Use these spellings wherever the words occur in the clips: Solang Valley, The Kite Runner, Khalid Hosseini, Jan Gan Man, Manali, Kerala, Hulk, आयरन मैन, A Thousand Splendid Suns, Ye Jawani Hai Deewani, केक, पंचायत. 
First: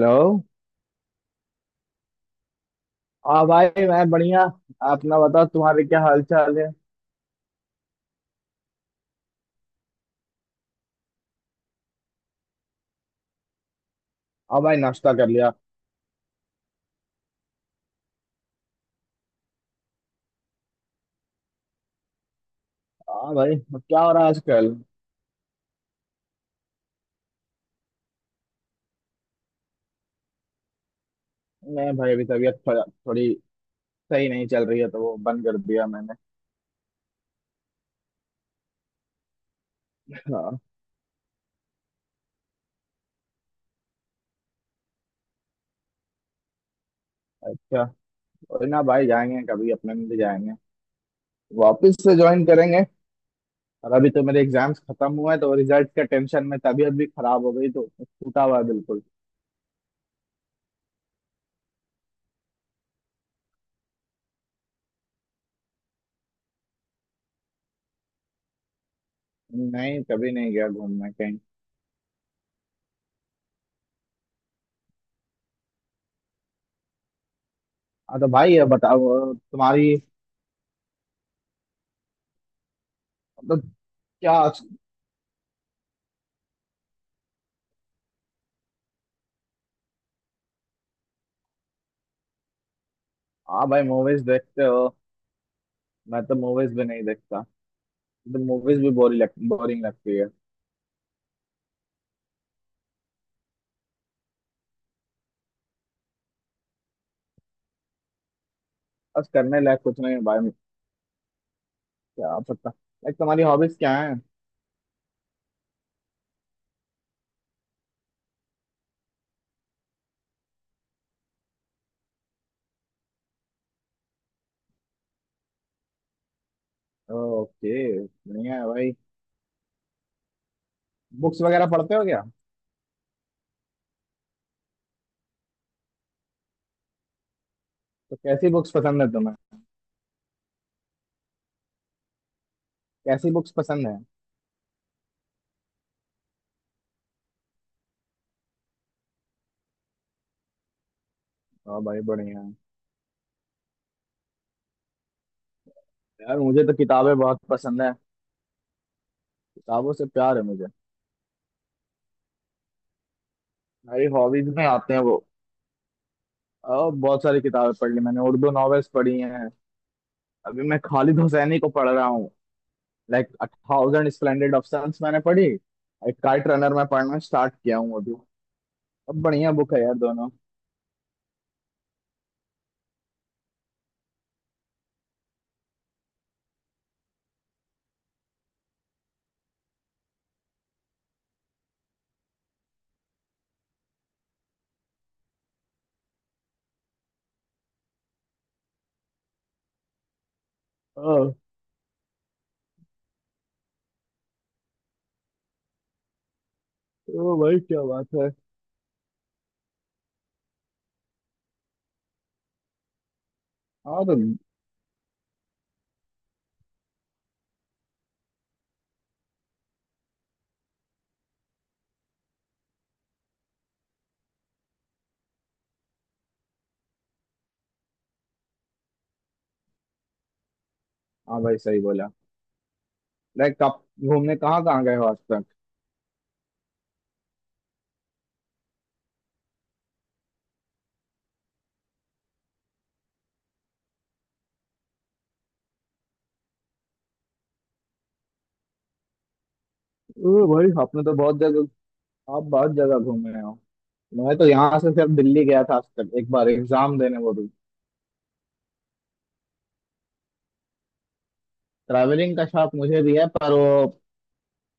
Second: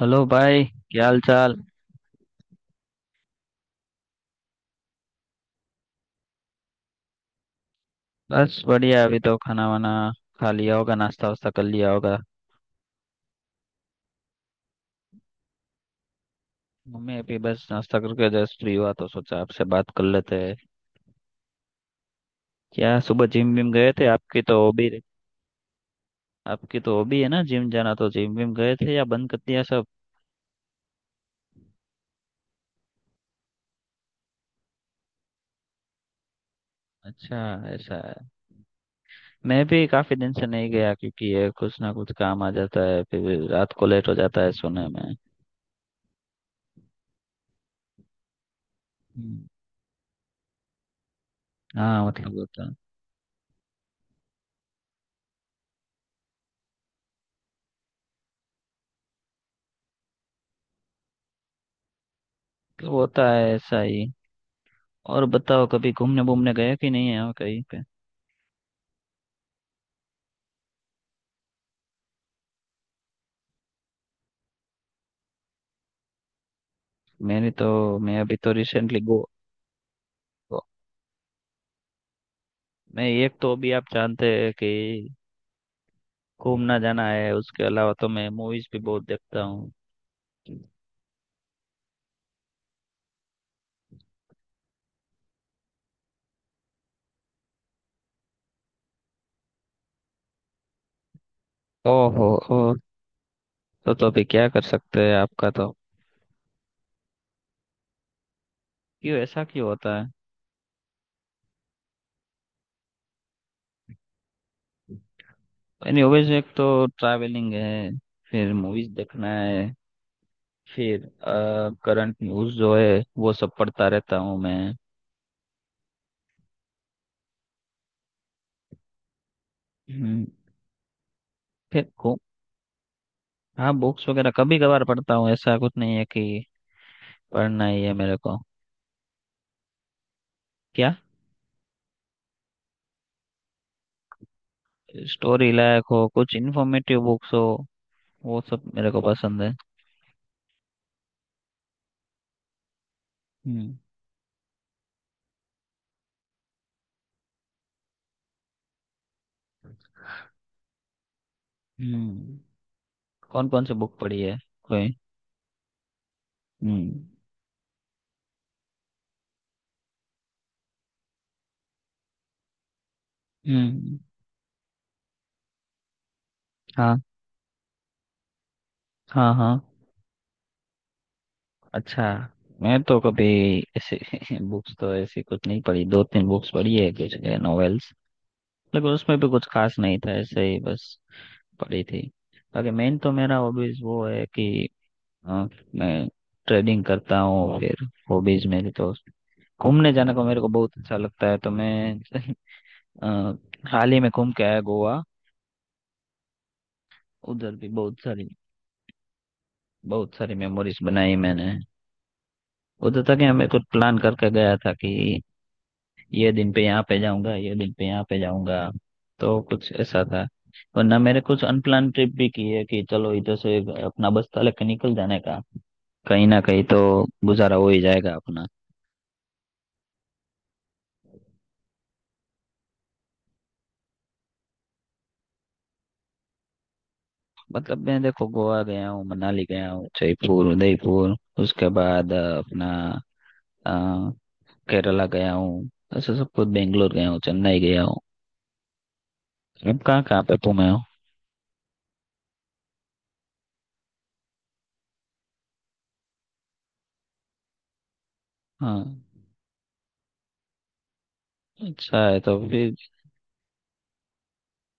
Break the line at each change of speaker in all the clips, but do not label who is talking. Hello भाई। क्या हाल चाल।
हाँ भाई मैं बढ़िया। अपना बताओ, तुम्हारे क्या हाल चाल है।
बस बढ़िया। अभी तो खाना वाना खा लिया होगा, नाश्ता वास्ता कर लिया होगा।
हाँ भाई, नाश्ता कर लिया।
मम्मी अभी बस नाश्ता करके जस्ट फ्री हुआ तो सोचा आपसे बात कर लेते हैं। क्या सुबह
हाँ
जिम
भाई
विम गए
क्या
थे?
हो रहा है आजकल।
आपकी तो हॉबी है ना, जिम जाना, तो जिम विम गए थे या बंद कर दिया सब?
मैं भाई अभी तबीयत थोड़ा थोड़ी सही नहीं चल रही है, तो वो बंद कर दिया मैंने।
अच्छा। ऐसा है। मैं भी काफी दिन से
हाँ।
नहीं गया क्योंकि ये कुछ ना कुछ काम आ जाता है, फिर रात को लेट हो जाता है सोने में।
क्या? कोई ना भाई, जाएंगे
हम्म।
कभी अपने, मिल जाएंगे। वापस
हाँ।
से ज्वाइन करेंगे। और अभी तो मेरे एग्जाम्स खत्म हुए हैं, तो रिजल्ट का टेंशन में तबीयत भी खराब हो गई, तो टूटा हुआ है बिल्कुल।
मतलब होता है ऐसा ही। और बताओ, कभी घूमने घूमने गए कि नहीं है कहीं पे?
नहीं, कभी नहीं गया घूमने कहीं।
मैं
हाँ तो
अभी तो
भाई ये
रिसेंटली गो,
बताओ तुम्हारी।
गो मैं एक तो अभी,
मतलब?
आप जानते
क्या?
हैं कि घूमना जाना है, उसके अलावा तो मैं मूवीज भी बहुत देखता हूँ।
हाँ भाई, मूवीज देखते हो। मैं तो मूवीज भी नहीं देखता। तो मूवीज भी बोरिंग लगती है।
ओहो। ओ, तो अभी क्या कर सकते हैं आपका तो? क्यों
बस
ऐसा
करने
क्यों
लायक
होता
कुछ
है?
नहीं है भाई। क्या आप सकता लाइक, तुम्हारी हॉबीज क्या है।
एनीवेज, एक तो ट्रैवलिंग है, फिर मूवीज देखना है, फिर करंट न्यूज जो है वो सब पढ़ता रहता हूँ मैं।
ओके। बढ़िया है भाई।
हम्म।
बुक्स वगैरह
फिर
पढ़ते हो
को
क्या।
हाँ, बुक्स वगैरह कभी कभार पढ़ता हूँ, ऐसा कुछ नहीं है कि पढ़ना ही है मेरे
तो
को।
कैसी बुक्स पसंद है तुम्हें।
क्या?
कैसी बुक्स पसंद है।
स्टोरी लायक हो, कुछ इन्फॉर्मेटिव बुक्स हो, वो सब मेरे को पसंद है।
हाँ भाई बढ़िया है।
हम्म।
यार मुझे तो किताबें बहुत पसंद है। किताबों से प्यार है मुझे।
हम्म। कौन कौन सी बुक
मेरी
पढ़ी है?
हॉबीज में
कोई।
आते हैं वो। और
हम्म।
बहुत सारी किताबें पढ़ ली मैंने, उर्दू नॉवेल्स पढ़ी हैं। अभी मैं खालिद हुसैनी को पढ़ रहा हूँ। Like
hmm.
Thousand Splendid of मैंने पढ़ी। एक काइट रनर मैं
हाँ।
पढ़ना स्टार्ट किया हूँ अभी। अब
हाँ हाँ।
बढ़िया बुक है यार दोनों।
अच्छा। मैं तो कभी ऐसे बुक्स तो ऐसी कुछ नहीं पढ़ी, 2-3 बुक्स पढ़ी है कुछ नॉवेल्स, लेकिन उसमें भी कुछ खास नहीं था, ऐसे ही बस पढ़ी थी। बाकी मेन तो मेरा हॉबीज वो है कि अ, मैं ट्रेडिंग करता हूँ। फिर हॉबीज मेरी तो, घूमने जाने को मेरे को बहुत अच्छा
ओ।
लगता है, तो मैं अ, हाल ही में घूम के आया गोवा।
ओ
उधर
भाई
भी
क्या
बहुत
बात
सारी,
है।
बहुत सारी मेमोरीज बनाई मैंने। उधर तक मैं कुछ प्लान
हाँ तो।
करके गया था कि ये दिन पे यहाँ पे जाऊंगा, ये दिन पे यहाँ पे जाऊंगा, तो कुछ ऐसा था। वरना मेरे कुछ अनप्लान ट्रिप भी की है कि चलो इधर से अपना बस्ता लेके निकल जाने का, कहीं ना कहीं तो गुजारा हो ही जाएगा अपना।
हाँ भाई सही बोला। लाइक आप घूमने कहाँ कहाँ गए हो आज तक।
मतलब मैं देखो, गोवा गया हूँ, मनाली गया हूँ, जयपुर, उदयपुर, उसके बाद अपना केरला गया हूँ, ऐसे सब कुछ, बेंगलोर गया हूँ, चेन्नई गया हूँ। अब कहाँ कहाँ पे
ओ भाई
घूमे हो?
आपने तो बहुत जगह, आप बहुत जगह घूमे हो। मैं तो यहाँ से सिर्फ दिल्ली गया था आज तक, एक बार एग्जाम देने, वो भी।
हाँ, अच्छा है
ट्रैवलिंग
तो
का शौक
फिर।
मुझे भी है, पर वो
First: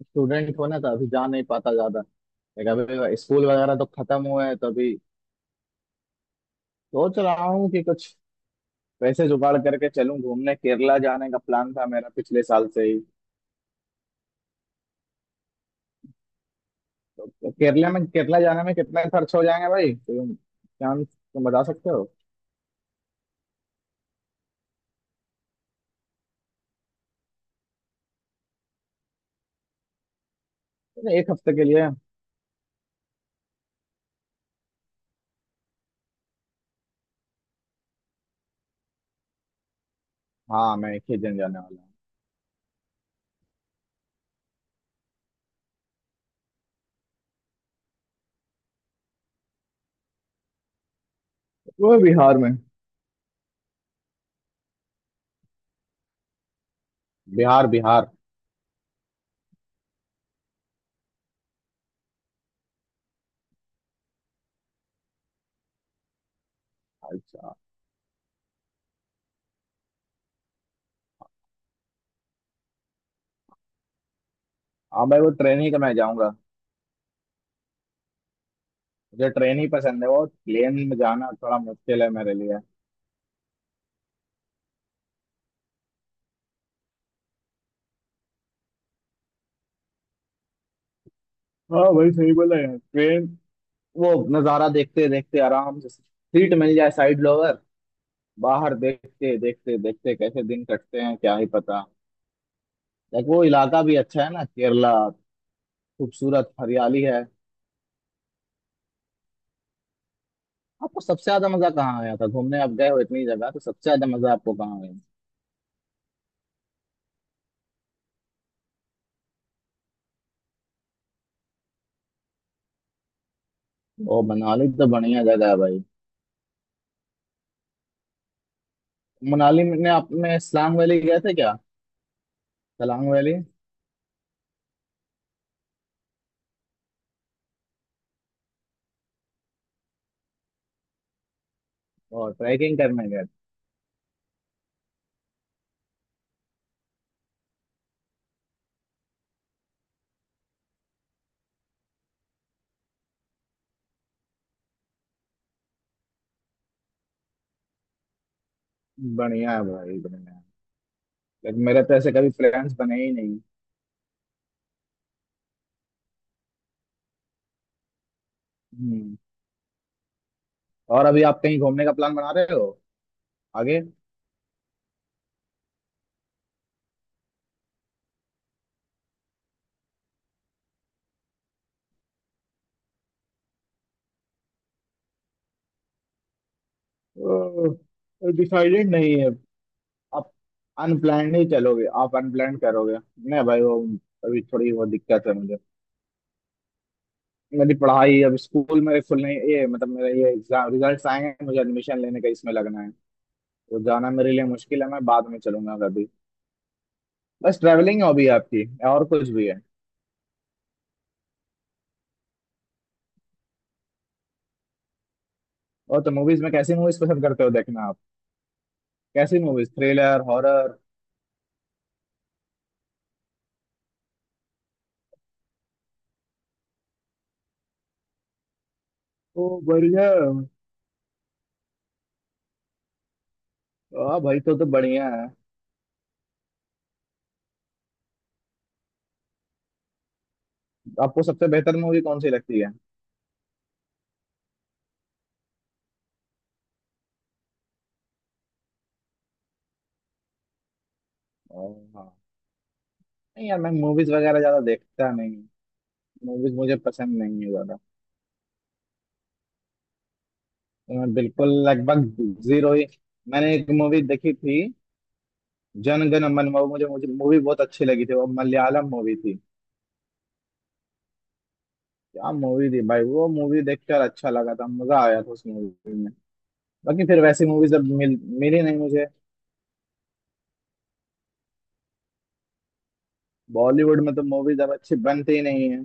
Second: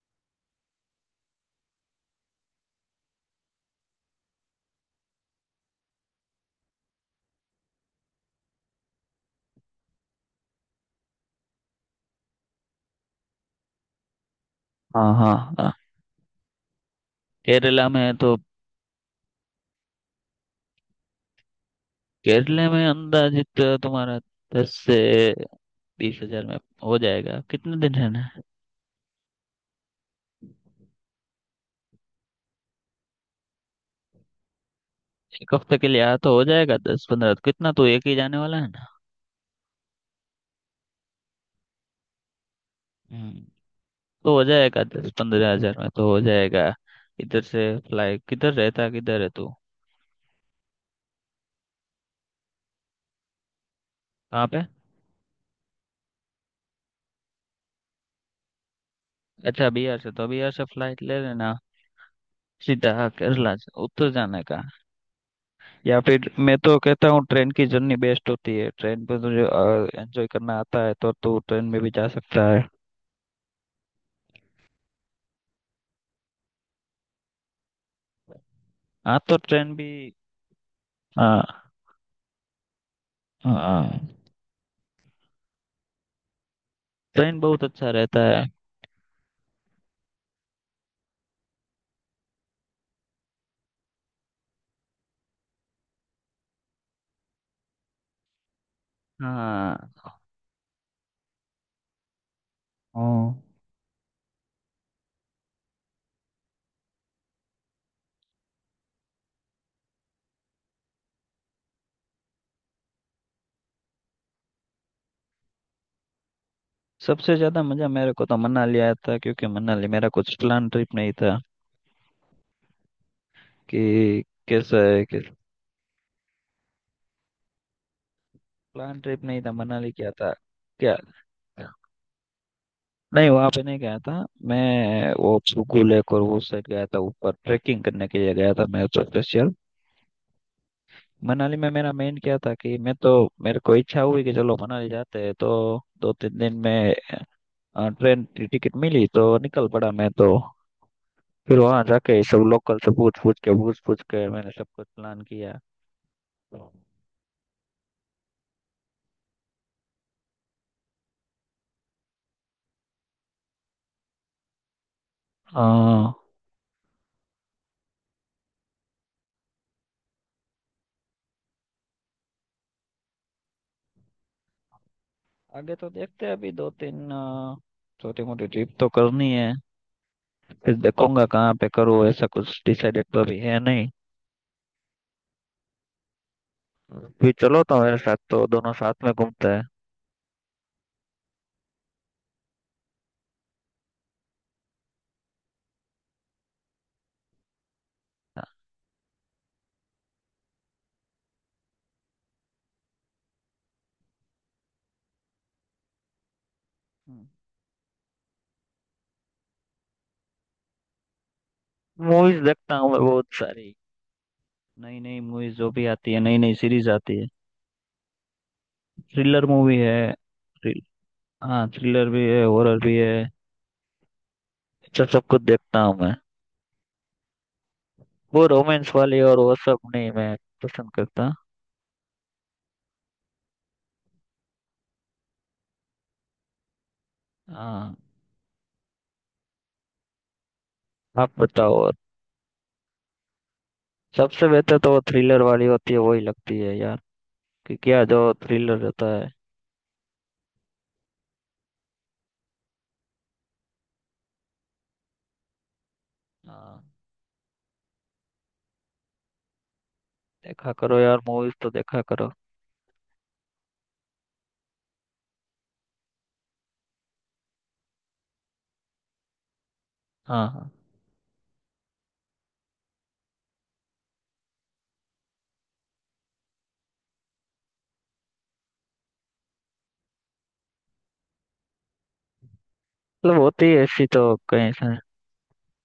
स्टूडेंट होना था, अभी जा नहीं पाता ज्यादा। लाइक अभी स्कूल वगैरह तो खत्म हुए हैं, तो अभी सोच रहा हूँ कि कुछ पैसे जुगाड़ करके चलूँ घूमने। केरला जाने का प्लान था मेरा पिछले साल से ही।
हाँ हाँ हाँ, केरला
केरला
में
में,
है तो।
केरला जाने में कितना खर्च हो जाएंगे भाई, तुम चांस तुम बता सकते हो।
केरला में अंदाजित तुम्हारा 10 से 20 हज़ार में हो जाएगा। कितने दिन रहना है?
अरे एक हफ्ते के लिए।
एक हफ्ते के लिए, आया तो हो जाएगा 10-15, कितना, तो एक ही जाने वाला है ना।
हाँ, मैं एक ही दिन जाने वाला हूँ।
हम्म। तो हो जाएगा, 10-15 हज़ार में तो हो जाएगा। इधर से फ्लाइट किधर रहता है, किधर है तू?
वो बिहार में।
कहाँ पे?
बिहार, बिहार।
अच्छा, बिहार से, तो बिहार से फ्लाइट ले लेना सीधा, केरला से उतर जाने का। या फिर मैं तो कहता हूँ, ट्रेन
अच्छा।
की जर्नी बेस्ट होती है। ट्रेन पे तुझे एंजॉय करना आता है तो तू ट्रेन में भी जा सकता है।
हाँ भाई, वो ट्रेन ही तो मैं जाऊंगा।
हाँ,
मुझे
तो
ट्रेन ही
ट्रेन भी।
पसंद है, वो प्लेन में जाना थोड़ा
हाँ
मुश्किल है मेरे लिए।
हाँ, ट्रेन बहुत अच्छा रहता है।
हाँ भाई सही बोला यार, ट्रेन। वो नजारा देखते देखते, आराम से सीट मिल जाए साइड लोअर, बाहर देखते देखते
हाँ
देखते कैसे दिन कटते हैं क्या ही पता। लाइक वो
हाँ।
इलाका भी अच्छा है ना केरला, खूबसूरत हरियाली है। आपको सबसे ज्यादा मजा कहाँ आया था घूमने, आप गए हो इतनी जगह, तो सबसे ज्यादा मजा आपको कहाँ आया।
सबसे ज्यादा मजा मेरे को तो मनाली आया था, क्योंकि मनाली मेरा कुछ प्लान ट्रिप नहीं था
ओ
कि,
मनाली
कैसा
तो
है कि,
बढ़िया जगह है भाई।
प्लान ट्रिप नहीं था
मनाली में
मनाली,
आप
क्या था।
में सलांग
क्या?
वैली गए थे क्या। सलांग
नहीं,
वैली।
वहां पे नहीं गया था मैं। वो सुकू लेक और वो साइड गया था ऊपर, ट्रैकिंग करने के लिए गया था मैं तो स्पेशल। मनाली में मेरा मेन
और
क्या था कि
ट्रैकिंग
मैं
करने
तो,
गए थे?
मेरे को इच्छा हुई कि चलो मनाली जाते हैं, तो 2-3 दिन में ट्रेन की टिकट मिली तो निकल पड़ा मैं तो। फिर वहां जाके सब लोकल से पूछ पूछ के मैंने सब कुछ प्लान किया।
बढ़िया है भाई, बढ़िया है। लेकिन मेरे तो ऐसे कभी फ्रेंड्स बने ही नहीं।
हाँ।
हम्म। और अभी आप कहीं घूमने का प्लान बना रहे हो आगे।
आगे तो देखते हैं, अभी 2-3 छोटी मोटी ट्रिप तो करनी है। फिर देखूंगा कहाँ पे करूँ, ऐसा कुछ डिसाइडेड तो अभी है नहीं। भी चलो तो मेरे साथ, तो दोनों
डिसाइडेड
साथ
नहीं
में
है।
घूमते हैं।
आप अनप्लान्ड ही चलोगे, आप अनप्लान्ड करोगे। नहीं भाई वो अभी थोड़ी वो दिक्कत है मुझे। मेरी पढ़ाई अब स्कूल में खुलने, ये मतलब मेरे ये एग्जाम रिजल्ट्स आए हैं, मुझे एडमिशन लेने का इसमें लगना है। तो जाना मेरे लिए मुश्किल है, मैं बाद में चलूंगा कभी।
हम्म।
बस ट्रैवलिंग हॉबी है आपकी, और कुछ भी है।
मूवीज देखता हूँ मैं बहुत सारी, नई नई मूवीज जो भी
और तो
आती है, नई
मूवीज में
नई
कैसी
सीरीज
मूवीज
आती
पसंद
है।
करते हो देखना आप। कैसी
थ्रिलर
मूवीज,
मूवी है।
Thriller, horror?
थ्रिल हाँ, थ्रिलर भी है, हॉरर भी है। अच्छा, सब कुछ देखता हूँ मैं। वो रोमांस वाली और
ओ
वो सब
बढ़िया।
नहीं मैं पसंद करता।
हाँ भाई, तो बढ़िया है।
हाँ,
आपको
आप
सबसे
बताओ।
बेहतर
और
मूवी कौन सी लगती है।
सबसे बेहतर तो वो थ्रिलर वाली होती है, वही लगती है यार, कि क्या जो थ्रिलर रहता है।
ओ, हाँ। नहीं यार, मैं मूवीज वगैरह ज्यादा देखता नहीं। मूवीज मुझे
हाँ,
पसंद नहीं है ज्यादा।
देखा करो
तो मैं
यार,
बिल्कुल
मूवीज तो देखा
लगभग
करो।
जीरो ही। मैंने एक मूवी देखी थी, जन गण मन। वो मुझे मुझे मूवी बहुत अच्छी लगी थी, वो मलयालम मूवी थी।
हाँ हाँ,
क्या मूवी थी भाई, वो मूवी देखकर अच्छा लगा था, मजा आया था उस मूवी में। बाकी फिर वैसी मूवीज अब मिली नहीं मुझे।
मतलब होती है
बॉलीवुड
ऐसी
में तो
तो
मूवीज
कहीं
अब
से।
अच्छी बनती ही नहीं है।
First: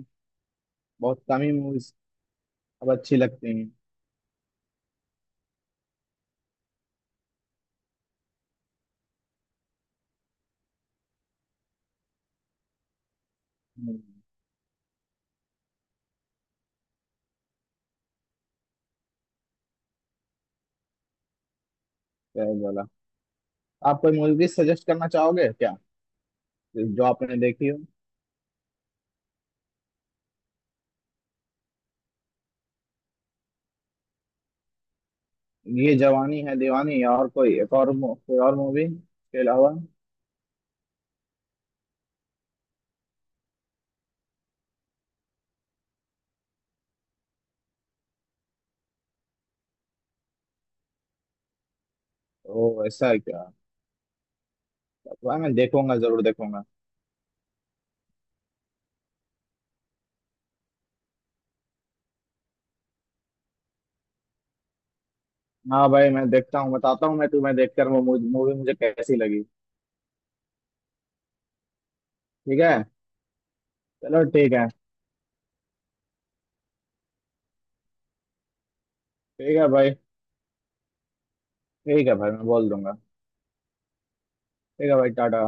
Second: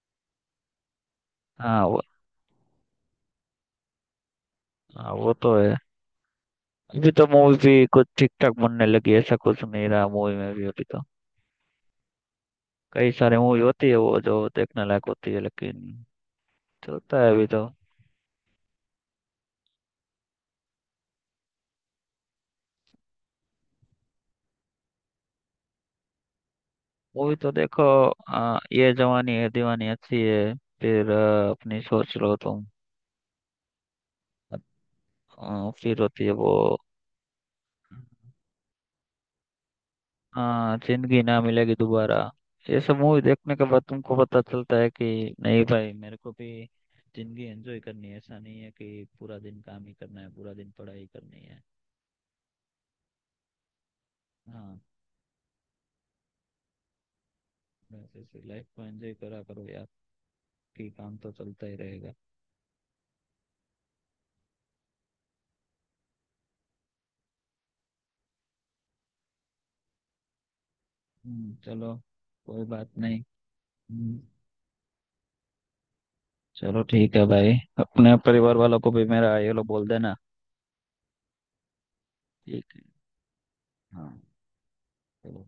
बहुत कम ही मूवीज
हाँ
अब अच्छी लगती हैं।
हाँ, वो तो है। अभी तो मूवी भी कुछ ठीक ठाक बनने लगी, ऐसा कुछ नहीं रहा मूवी में भी। अभी तो कई सारे मूवी होती है
हम्म।
वो जो देखने लायक होती है, लेकिन चलता है अभी तो।
क्या ही बोला। आप कोई मूवी सजेस्ट करना चाहोगे क्या, जो
मूवी
आपने
तो
देखी हो।
देखो। ये जवानी है दीवानी अच्छी है। फिर अपनी सोच लो तुम।
ये
फिर होती है
जवानी
वो।
है दीवानी, या और कोई, कोई और मूवी के अलावा।
जिंदगी ना मिलेगी दोबारा। ये सब मूवी देखने के बाद तुमको पता चलता है कि नहीं भाई, मेरे को भी जिंदगी एंजॉय करनी है, ऐसा नहीं है कि पूरा दिन काम ही करना है, पूरा दिन पढ़ाई करनी है।
ओ ऐसा है क्या।
हाँ।
वाह, मैं देखूंगा, जरूर देखूंगा।
बस ऐसे लाइफ को एंजॉय करा करो यार, कि काम तो चलता ही रहेगा।
हाँ भाई, मैं देखता हूँ, बताता हूँ मैं तुम्हें देखकर वो मूवी मुझे कैसी लगी।
चलो,
ठीक
कोई
है।
बात नहीं। हम्म,
चलो ठीक है।
चलो ठीक है भाई। अपने परिवार वालों को भी मेरा ये
ठीक
लो
है
बोल
भाई,
देना।
ठीक है भाई, मैं
ठीक
बोल
है।
दूंगा।
हाँ,
ठीक है भाई, टाटा।
चलो।